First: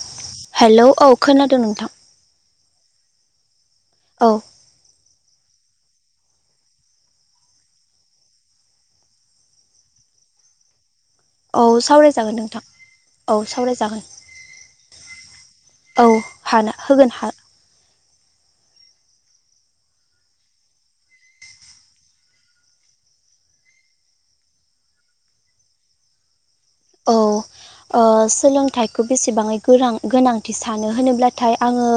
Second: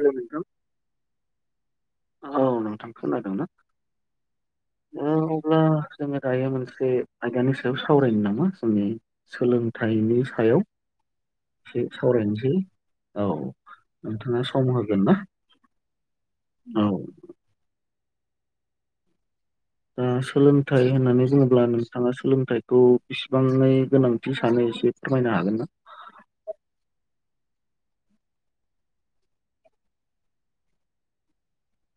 Hello नोंथां hello औ खोनादों नोंथां। औ नोंथां खोनादों ना? औ। ब्ला जोङो दायो मोनसे आयदानि सायाव सावरायनो नामा जोंनि सोलोंथाइनि सायाव। सायाव। औ एसे सावरायजागोन सावरायनोसै नोंथां औ नोंथाङा सम होगोन ना? औ हान औ होगोन हा ओम। सोलोंथाइ होननानै बुङोब्ला नोंथाङा सोलोंथाइखौ बिसिबांङै गोनांथि सानो एसे फोरमाय। [unintelligible] औ। ओ सोलोंथाइखौ बेसेबांङै गोनां गोनांथि सानो होनोब्लाथाय आङो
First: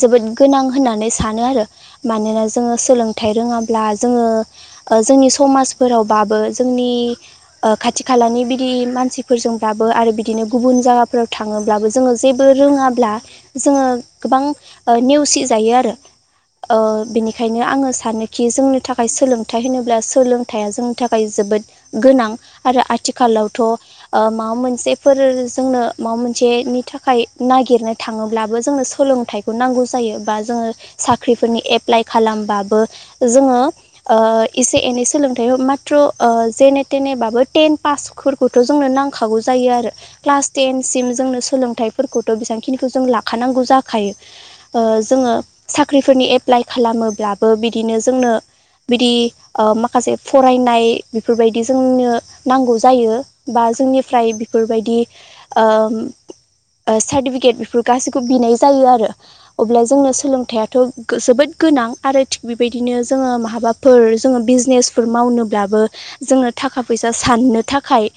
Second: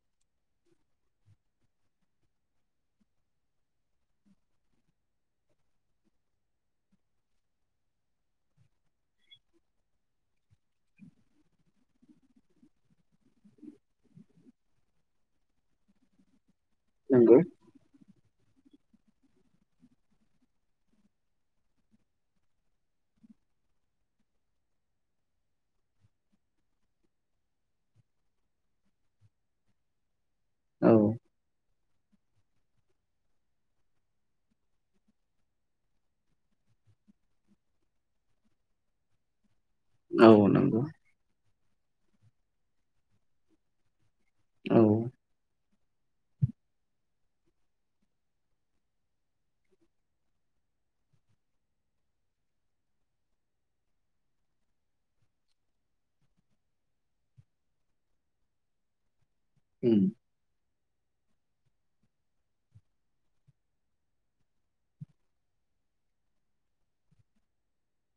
जोबोद गोनां होननानै सानो आरो मानोना जोङो सोलोंथाइ रोङाब्ला जोङो ओ जोंनि समाजफोरावबाबो जोंनि ओ खाथि खालानि बिदि मानसि फोरजोंबाबो आरो बिदिनो गुबुन जागाफोराव थाङोब्लाबो जोङो जेबो रोङाब्ला जोङो। गोबां ओ नेवसि जायो आरो ओ नंगौ बेनिखायनो आङो सानो खि जोंनि थाखाय सोलोंथाइ होनोब्ला सोलोंथाइया जोंनि थाखाय जोबोद गोनां आरो आथिखाल लावथ'। ओ माबा मोनसेफोर जोंनो माबा मोनसेनि थाखाय नागिरनो थाङोब्लाबो जोंङो सोलों सोलोंथाइखौ नांगौ जायो बा जोङो औ साख्रिफोरनि एप्लाइ खालामबाबो जोङो ओ एसे एनै सोलोंथाइ माथ्र' ओ जेने थेनेबाबो टेन पासफोरखौथ' जोंङो जोंनो नांखागौ जायो‌ आरो औ क्लास नंगौ टेनसिम जोंनो सोलोंथाइफोरखौथ' बेसेबांखिनिखौ जों लाखानांगौ जाखायो ओ औ जोङो साख्रिफोरनि एपला लाइ खालामोब्लाबो बिदिनो जोंनो बिदि ओ माखासे फरायनाय बिफोरबायदि जोंनो नांगौ जायो। बा जोंनिफ्राय बिफोरबायदि ओ ओ सार्टिफिकेट बेफोर गाैखौबो बिनाय जायो आरो अब्ला उम जोंनो सोलोंथाइयाथ' गो जोबोद गोनां आरो थिग बिबायदिनो जोङो माबाफोर जोङो बिजनेसफोर मावनोब्लाबो जोङो थाखा फैसा साननो थाखाय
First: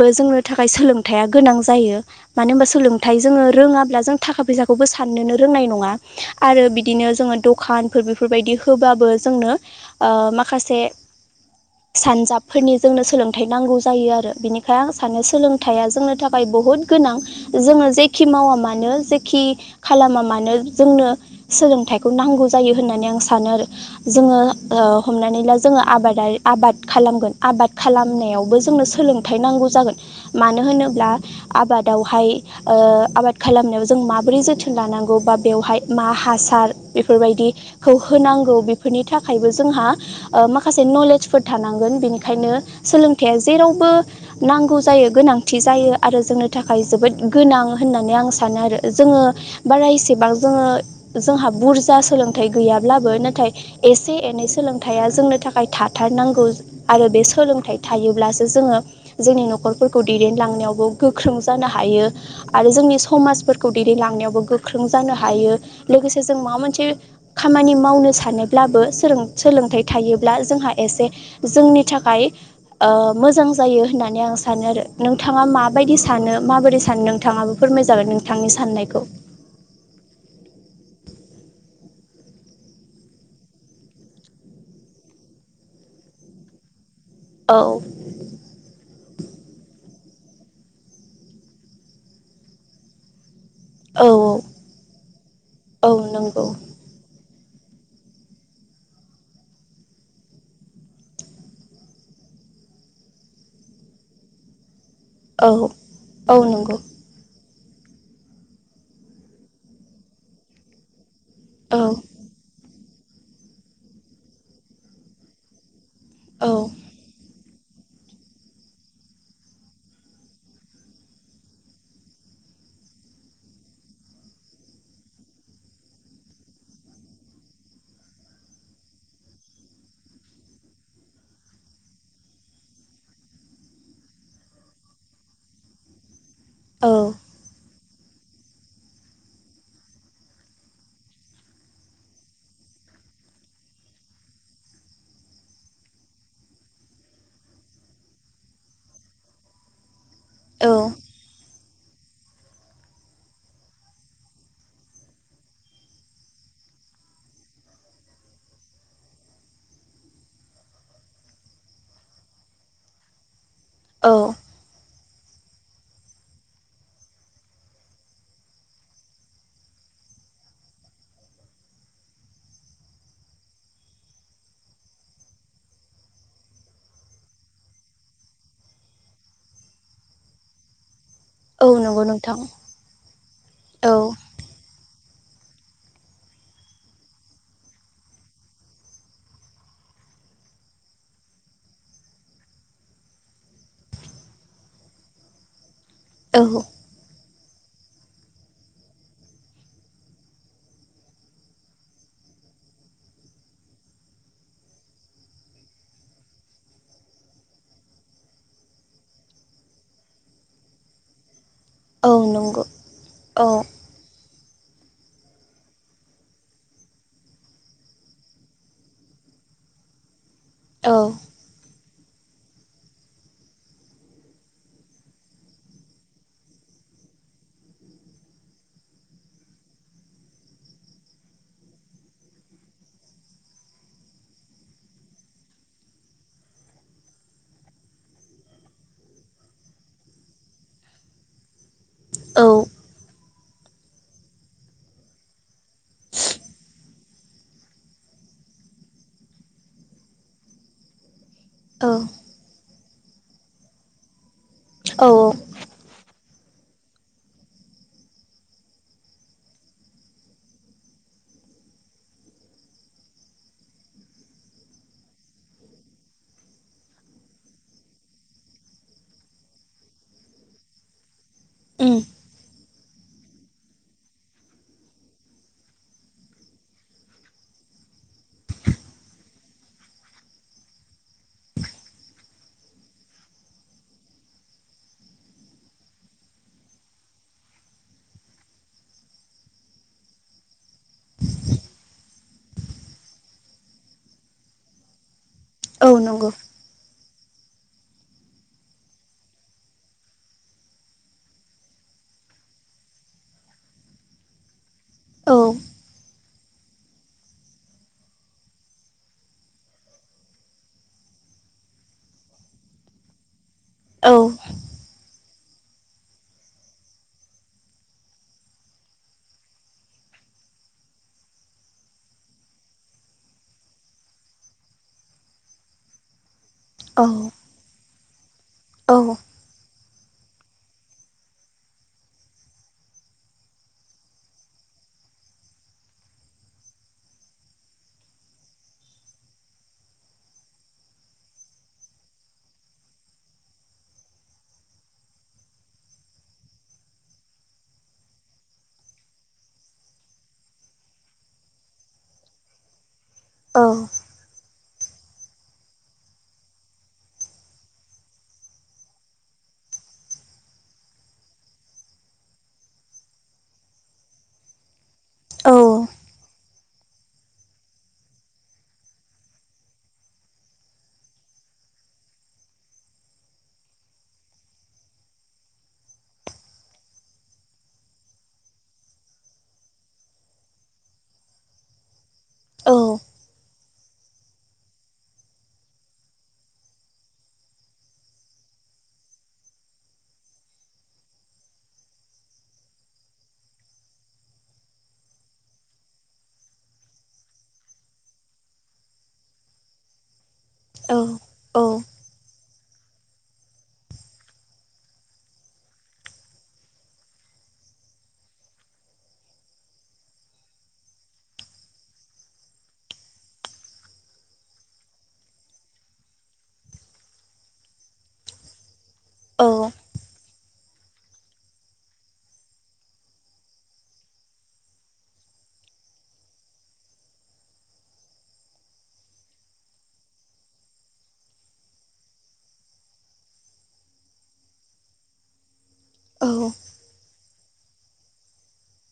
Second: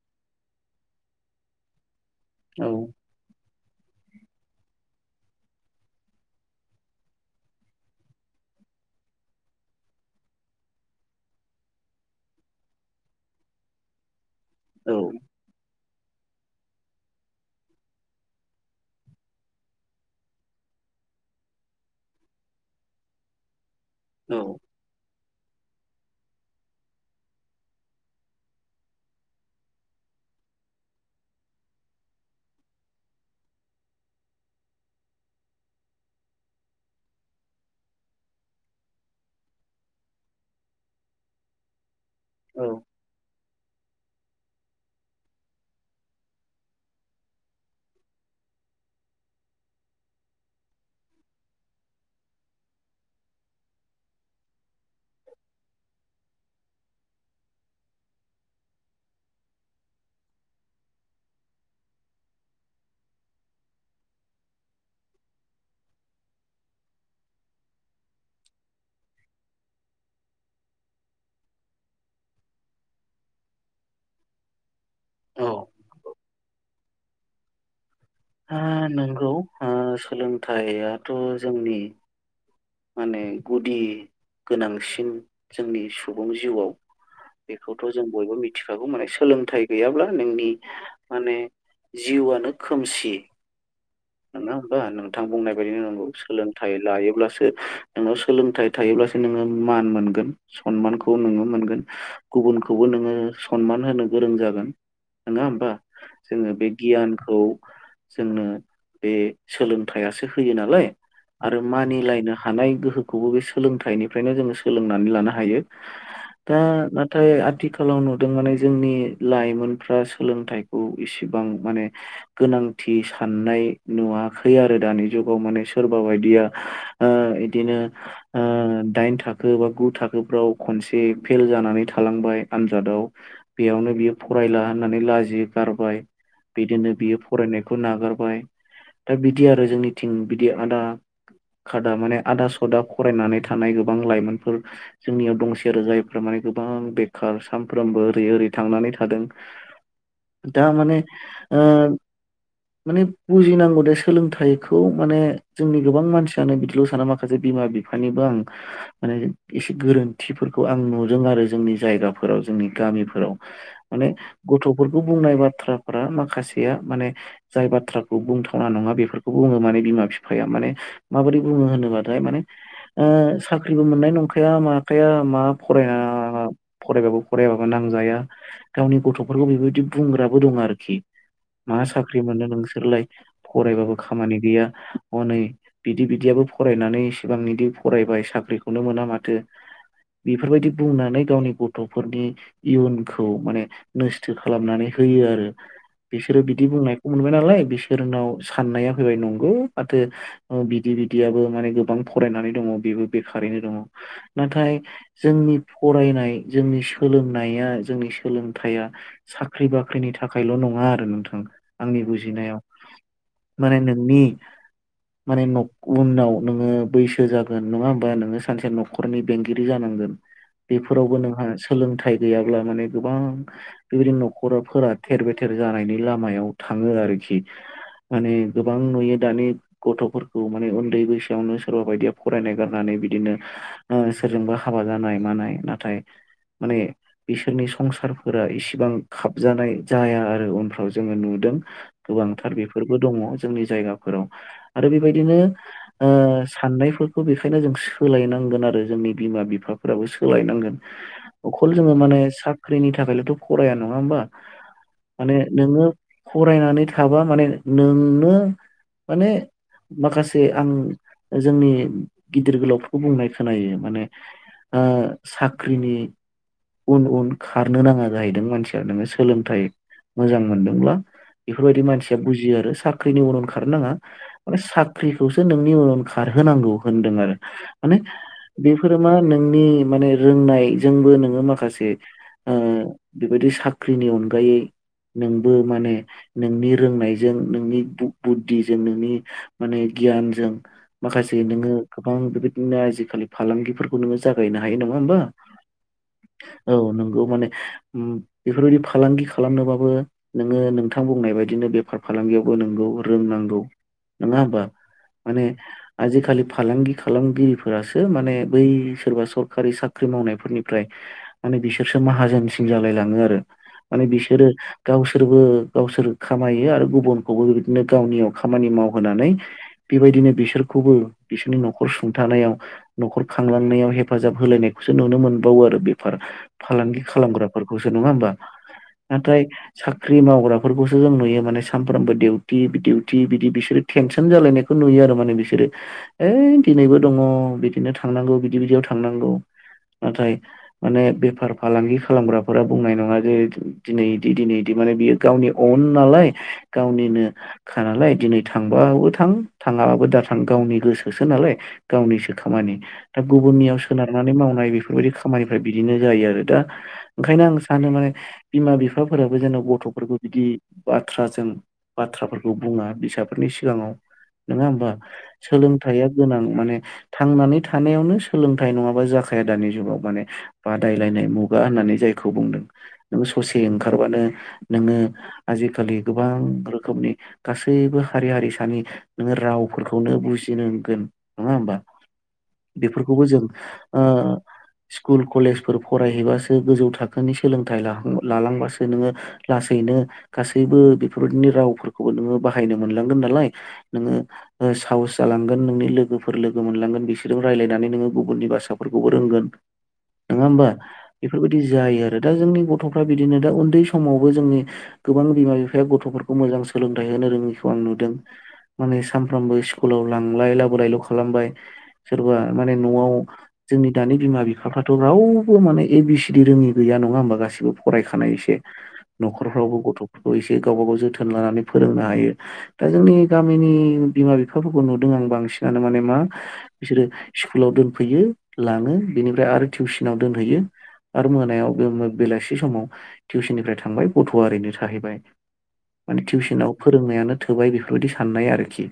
बो जोंनो थाखाय सोलोंथाइया गोनां जायो मानो होनबा औ सोलोंथाइ जोङो रोङाब्ला ब्ला जों थाखा फैसाखौबो साननोनो रोंनाय नङा आरो बिदिनो जोङो दखानफोर बिफोरबादि होबा बो जोंनो ओ माखासे सानजाबफोरनि जोंनो सोलोंथाइ नांगौ जायो आरो बिनिखायनो औ आं सानो सोलोंथाइया जोंनो थाखाय बहुत गोनां जोङो जेखि मावा मानो जेखि खालामा मानो जों नो सोलोंथाइखौ नांगौ जायो होननानै आं सानो आरो औ जोङो ओ हमनानै ला जोङो आबादारि आबाद खालामगोन आबाद खालामनायावबो जोंनो सोलों थाय नांगौ जागोन मानो होनोब्ला आबादावहाय ओ आबाद खालामनायाव जों मा बोरै जोथोन लानांगौ बा बेवहाय मा हासार बेफोरबायदिखौ होनांगौ बेफोरनि थाखाय थाखायबो जोंहा ओ माखासे नलेजफोर थानांगोन बेनिखायनो औ सोलोंथाइया जेरावबो नांगौ जायो, गोनांथि जायो आरो जोंनो थाखाय जोबोद गोनां होननानै आं सानो आरो जों ङो बारा एसेबां जोङो जोंहा बुरजा सोलोंथाइ गैयाब्लाबो नाथाय एस से-एनै सोलोंथाइया जोंनो थाखाय थाथारनांगौ आरो बे सोलोंथाइ थायोब्लासो जोङो जोंनि न'खरफोरखौ दैदेनलांनायावबो गोख्रों जानो हायो आरो जोंनि समाजफोरखौ दैदेन लांनायावबो गोख्रों जानो हायो लोगोसे जों माबा मोनसे खामानि मावनो सानोब्लाबो सोलोंथाइ थायोब्ला जोंहा एसे जोंनि थाखाय ओ मोजां जा जायो होननानै आं सानो आरो नोंथाङा औ ओ माबायदि सानो माबोरै सानो नोंथाङाबो फोरमाय ओ नंगौ सोलोंथाइयाथ' जोंनि माने गुदि गोनांसिन जोंनि सुबुं जिउआव औ बेखौथ' जों बयबो मिथिखागौ माने सोलोंथाइ गैयाब्ला नोंनि माने जिउआनो खोमसि। औ नोङा होमबा नोंथां बुंनाय बायदिनो औ नोंगौ नंगौ सोलोंथाइ लायोब्लासो ओ नोङो सोलोंथाइ थायोब्लासो नोङो मान मोनगोन सनमानखौ नोङो मोनगोन। गु गुबुनखौबो नोङो सनमान होनो गोरों जागोन। नोङा औ होमबा? औ जोङो बे नंगौ गियानखौ जोंनो बे सोलोंथाइ आसो होयो नालाय आरो औ मानिलायनो हानाय गोहो खौबो बे सोलोंथाइनिफ्रायनो जोङो सोलोंनानै लानो हायो। औ दा नाथाय आथ थिखालाव नुदों माने जोंनि लाइमोनफ्रा सोलोंथाइखौ इसिबां माने गोनां थि साननाय नुवाखै आरो दानि जुगाव। माने सोरबा बायदिया ओ इदिनो ओ दाइन थाखो बा गु थाखोफ्राव खनसे फेल जानानै थालांबाय आनजादाव बेयाव नो बियो फरायला होननानै लाजि गारबाय औ बिदिनो बियो फरायनायखौ नागारबाय। दा बिदि आरो जोंनिथिं बिदि आदा खादा माने आदा सदा फरायनानै थानाय गोबां लाइमोनफोर जोंनियाव दंसै आरो जायफ्रा माने गोबां बेखार सामफ्रामबो ओरै ओरै थांनानै थादों औ दा माने ओ माने बुजिनांगौ दे सोलोंथाइखौ माने जोंनि गोबां मानसियानो बिदिल' साना माखासे बिमा बिफानिबा आं माने एसे गोरोन्थिफोरखौ आं नुदों आरो जोंनि जायगाफोराव जोंनि गामिफोराव। माने औ गथ'फोरखौ बुंनाय बाथ्राफोरा माखासेया माने जाय बाथ्रा खौ बुंथावना नङा बेफोरखौ बुङो माने बिमा-फिफाया माने माबोरै बुङो होनोबाथाय माने ओ ओ साख्रिबो मोननाय नंखाया माखाया मा फरायना फरायबाबो फरायबाबो नांजाया गावनि गथ'फोरखौ बेबायदि बुंग्राबो दं आरोखि। औ मा नंगौ साख्रि नोंथां मोनो नोंसोरलाय? फरायबाबो औ खामानि गैया। हनै बिदि बिदियाबो फरायनानै इसिबां बिदि फरायबाय साख्रिखौनो मोना माथो। बिफोरबायदि बुंनानै गावनि गथ'फोरनि इयुनखौ माने नोस्थो खालामनानै हो होयो आरो। बिसोरो औ बिदि बुंनायखौ मोनबाय नालाय बिस फोरनाव साननाया फैबाय नंगौ माथो ओ बिदि बिदियाबो माने गोबां फरायनानै दङ। बि बेबो बेखारैनो दङ नाथाय जोंनि फरायनाय जोंनि सोलोंनाया जोंनि सोलोंथाया साख्रि बाख्रिनि थाखायल' नङा आरो नोंथां। आंनि औ बुजिनायाव नंगौ औ माने नोंनि माने न उनाव नोङो बैसो जागोन। नङा होमबा? नोङो सानसे न'खरनि बेंगिरि जानां गोन औ बेफोरावबो नोंहा सोलों थाइ गैयाब्ला माने गोबां बेबायदि नखराफोरा थेर बेथेर जानायनि लामायाव थाङो आरोखि। [inaudible] माने गोबां नुयो दानि गथ'फोरखौ माने उन्दै बैसोआवनो सोरबा बायदिया फरायनाय गारनानै बिदिनो ओं सोरजोंबा हाबा जानाय मानाय नाथाय माने बिसोरनि संसारफोरा इसिबां खाबजानाय जाया आरो उनफ्राव जोङो नुदों। औ गोबांथार बेफोरबो दङ। जोंनि जायगाफोराव आरो बेबायदिनो ओ साननायफोरखौ बेखायनो जों सोलायनां गोन आरो जोंनि बिमा बिफाफोराबो सोलायनांगोन। अखल औ जोङो माने साख्रिनि थाखायल'थ' फराया नङा होमबा औ माने नोङो फरायनानै थाबा माने नोंनो माने माखासे आं जोंनि गिदिर गोलावफोरखौ बुंनाय खोनायो माने ओ साख्रिनि उन उन खारनो नाङा जाहैदों मानसिया नोङो सोलोंथाइ मोजां मोनदोंब्ला। बेफोरबायदि उम मानसिया बुजियो आरो सा ख्रिनि उनाव खारनो नाङा माने साख्रिखौसो नोंनि उन उन खारहोनांगौ होनदों आरो। माने बेफोर मा नोंनि माने रोंनायजोंबो नोङो माखासे उम बेबायदि साख्रिनि अनगायै नोंबो माने नोंनि रोंनायजों नोंनि बु-बुद्धिजों नोंनि माने गियानजों माखास जे नोङो गोबां बेबायदिनो आजिखालि फालांगिफोरखौ नोङो जागायनो हायो। नङा होमबा? औ नंगौ। [unintelligible] बेफोरबादि फालांगि‌ खालामनोबाबो नोङो नोंथां बुंनाय बदिनो बेफार फालांगियावबो नोंगौ रोंनांगौ नङा होमबा? औ माने आजि खालि फालांगि खालामगिरिफोरासो माने बै सोरबा सरकारि साख्रि मावनायफोरनिफ्राय माने बिसोरसो माहाजोनसिन जालाय लाङो आरो माने औ बिसोरो गावसोरबो गावसोर खामायो आरो गुबुनखौबो बेबायदिनो गावनियाव खामानि मावहोनानै बेबायदिनो बिसोर खौबो बिसोरनि नखर सुंथानायाव नखर खांलांनायाव हेफाजाब होलायनायखौसो नुनो मोनबावो आरो। बेफार फालांगि औ खालामग्राफोरखौसो नङा होमबा नाथाय साख्रि मावग्रा फोरखौसो जों नुयो माने सानफ्रामबो दिडिउटि दिडिउटि बिदि बिसोरो टेनसन जालायनायखौ नुयो आरो माने बिसोरो ओइ दिनैबो दङ बिदिनो थांनांगौ बिदि बिदियाव थांनांगौ। नाथाय माने बेफार फालांगि खालामग्राफोरा बुंनाय नङा जे दिनै इदि दिनै इदि माने बियो गावनि अन नालाय गावनिनोखा नालाय दिनै थांबो थां थाङाबाबो दा थां गावनि गोसोसो नालाय गावनिसो खामानि दा गुबुननियाव सोनारनानै मावनाय बेफोरबायदि खामानिफ्रा बिदिनो जायो आरो दा ओंखायनो आं सानो माने बिमा बिफाफोराबो जेनन' गथ' फोरफोरखौ बिदि बाथ्राजों बाथ्राफोरखौ बुङा फिसाफोरनि सिगाङाव। नङा होमबा औ सोलोंथाइया गोनां माने थांनानै थानायावनो सोलोंथाइ नङाबा जाखाया दानि जुगाव माने बादायलायनाय मुगा होननानै जायखौ बुंदों नों ससे ओंखारबानो नोङो आजिखालि गोबां रोखोमनि गासैबो हारि हारिसानि नोङो राव फोरखौनो बुजिनांगोन नङा होमबा औ बेफोरखौबो जों ओ स्कुल कलेजफोर फरायहैबासो गोजौ थाखोनि सोलोंथाइ लालांबासो नोङो लासैनो गासैबो बेफोरबायदिनि रावफोरखौबो नोङो बाहायनो मोनलांगोन नालाय नोङो साहस जालांगोन नोंनि लोगोफोर लोगो मोनलांगोन बिसोरजों रायज्लायनानै नोङो गुबुननि भासाफोरखौबो रोंगोन। नङा होमबा औ बेफोरबायदि औ जायो आरो दा जोंनि गथ'फ्रा बिदिनो दा उन्दै समाव बो जोंनि गोबां बिमा बिफाया गथ'फोरखौ मोजां सोलोंथाइ होनो रोङिखौ आं नुदों। माने सानफ्रामबो स्कुलाव लांलाय लाबोलायल' खालामबाय। सोरबा माने न'आव जोंनि दानि बिमा बिफाफ्राथ' रावबो माने ए बि सिडि रोङि गैया। नङा होमबा गासिबो फरायखानाय इसे। औ न'खरफ्रावबो गथ'फोरखौ एसे गावबा गाव जोथोन लानानै फोरोंनो हायो दा जोंनि दा गामिनि बिमा बिफाफोरखौ नुदों आं बांसिनानो माने मा बिसोरो स्कुलाव दोनफैयो लाङो। बेनिफ्राय आरो टिउसनाव दोनहैयो आरो मोनायाव बे बेलासि समाव टिउसननिफ्राय थांबाय गथ'आरैनो थाहैबाय माने औ टिउसनाव फोरोंनायानो थोबाय बेफोरबायदि साननाय आरोखि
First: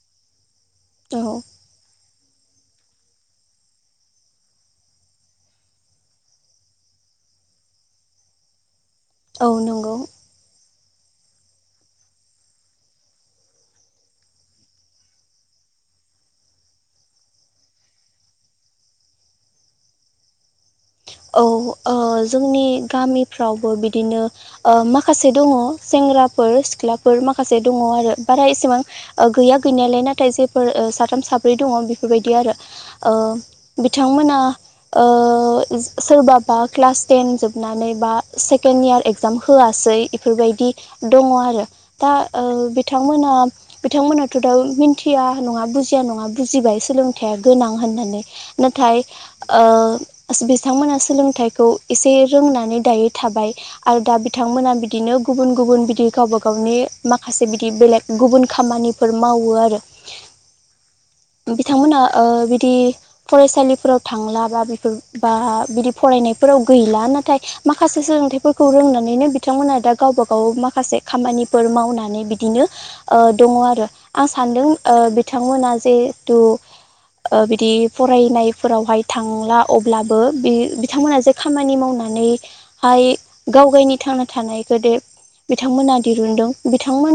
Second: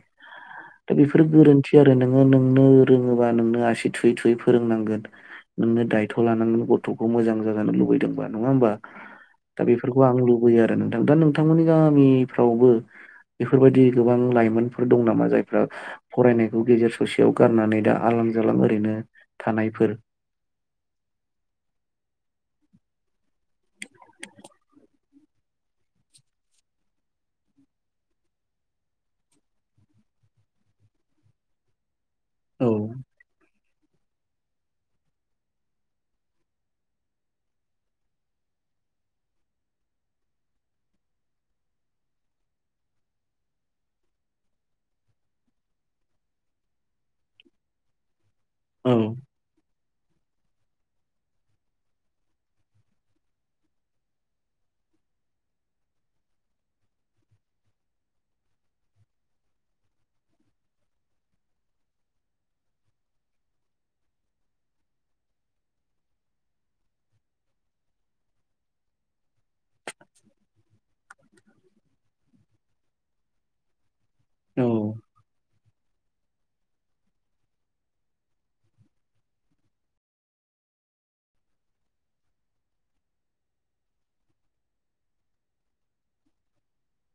दा औ बेफोर गोरोन्थि आरो नों नोङो नोंनो रोङोबा नोंनो आसि थुयै थुयै फोरोंनांगोन। नोंनो दायथ' लानांगोन गथ'खौ मोजां जाजानो लुबैदोंबा नङा होमबा? औ दा नंगौ बेफोरखौ आं लुबैयो आरो नोंथां दा नोंथांमोननि गामिफ्रावबो बेफोरबायदि गोबां लाइमोनफोर दं नामा जायफ्रा फरायनायखौ गेजेर ससेयाव गारनानै दा आल जालां ओरैनो थानायफोर। औ ओ जोंनि गामिफ्रावबो बिदिनो ओ माखासे दङ सेंग सेंग्राफोर सिख्लाफोर माखासे दङ आरो बारा एसेबां ओ गैया गैनायालाय नाथाय जेबो ओ सा साथाम साब्रै दङ बेफोरबायदि आरो औ ओ बिथांमोना ओ। सोरबाबा क्लास टेन जोबनानै बा सेकेणड इयार एगजाम होआसै इफोरबायदि दङ आरो दा ओ बिथांमोना बिथांमोनाथ' दा मिन्थिया नङा बुजिया। नङा बुजिबाय सोलोंथाया गोनां होननानै औ नाथाय ओ ओज बिस बिथांमोना सोलोंथाइखौ इसे रोंनानै दायो थाबाय आरो दा बिथांमोना बिदिनो गुबुन गुब गुबुन बिदि गावबा गावनि माखासे बिदि बेलेग गुबुन खामानिफोर मावो आरो। [inaudible] बिथांमोना ओ बिदि फरायसालिफोराव थांला बा बिफोर बा बिदि फरायनायफोराव गैला नाथाय माखासे सोलोंथाइफोरखौ रोंनानैनो बि बिथांमोना दा गावबा गाव माखासे खामानिफोर मावनानै बिदिनो ओ दङ आरो आं सान औ दों ओ बिथांमोना जेतु। ओ बिदि फरायनायफोरावहाय थांला अ ब्लाबो इ बिथांमोनहा जे खामानि मावनानैहाय गाव गायनि थांना थानायखोदे। बिथांमोना दिरुनदों बिथांमोन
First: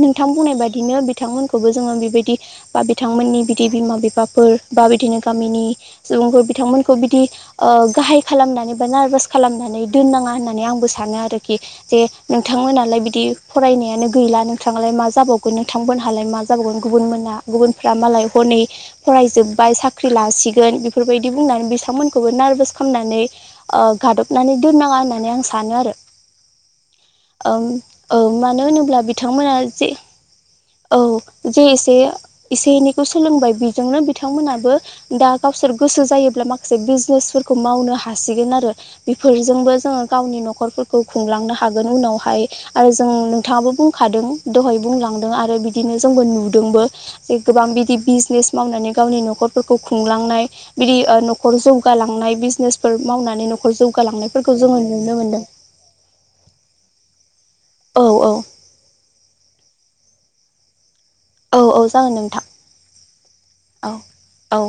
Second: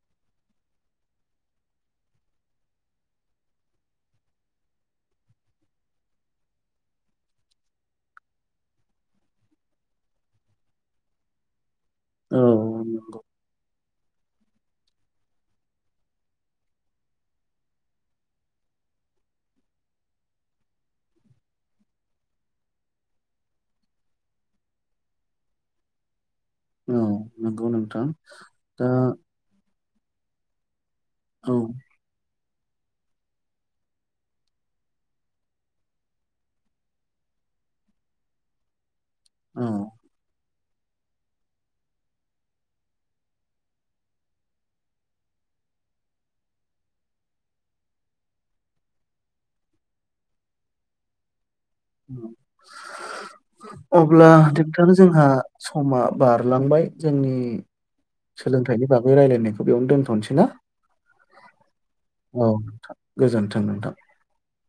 नोंथां बुंनाय बादिनो बिथांमोनखौबो जोङो बेबायदि। बा बिथांमोननि बिदि बिमा बिफाफोर बा बिदिनो गामिनि सुबुंफोर बिथांमोन खौ बिदि ओ गाहाय खालामनानै बा नारभास खालामनानै दोननाङा होननानै आंबो सानो आरोखि। जे औ नोंथांमोनालाय नंगौ बिदि फरायनायानो गैलानो। थांनालाय मा जाबावगोन नोंथां बोनहालाय मा जाबावगोन गुबुन मोना गुबुनफोरा मालाय हनै फरायजोब बाय साख्रि लासिगोन बेफोरबायदि बुंनानै बि थांमोनखौबो नारभास खालामनानै ओ गादबनानै दोननाङा होननानै आं सानो आरो। औ ओं नंगौ नोंथां ओं मानो दा होनोब्ला बिथांमोना जे। औ औ जे एसे। एसे एनैखौ सोलोंबाय बिजोंनो बिथांमोनाबो दा गावसोर गोसो जायोब्ला माखा से बिजनेसफोरखौ मावनो हासिगोन आरो औ बेफोरजोंबो जोङो गावनि न'ख रफोरखौ खुंलांनो हागोन उनावहाय आरो जों नोंथाङाबो बुंखादों दहाय बुंलांदों आरो बिदिनो जोंबो नुदोंबो जे गोबां बिदि बिजनेस मावनानै गावनि न'खरफोरखौ खुंलांनाय। बिदि ओ न' खर जौगालांनाय बिजनेसफोर मावनानै न'खर अब्ला जौगालांनायफोरखौ जोङो नुनो मोनदों। लांबाय जोंनि औ औ सोलोंथाइनि बागै रायलायनायखौ बेयावनो दोनथ'सै ना? औ औ जागोन औ नोंथां गोजोनथों नोंथां। औ औ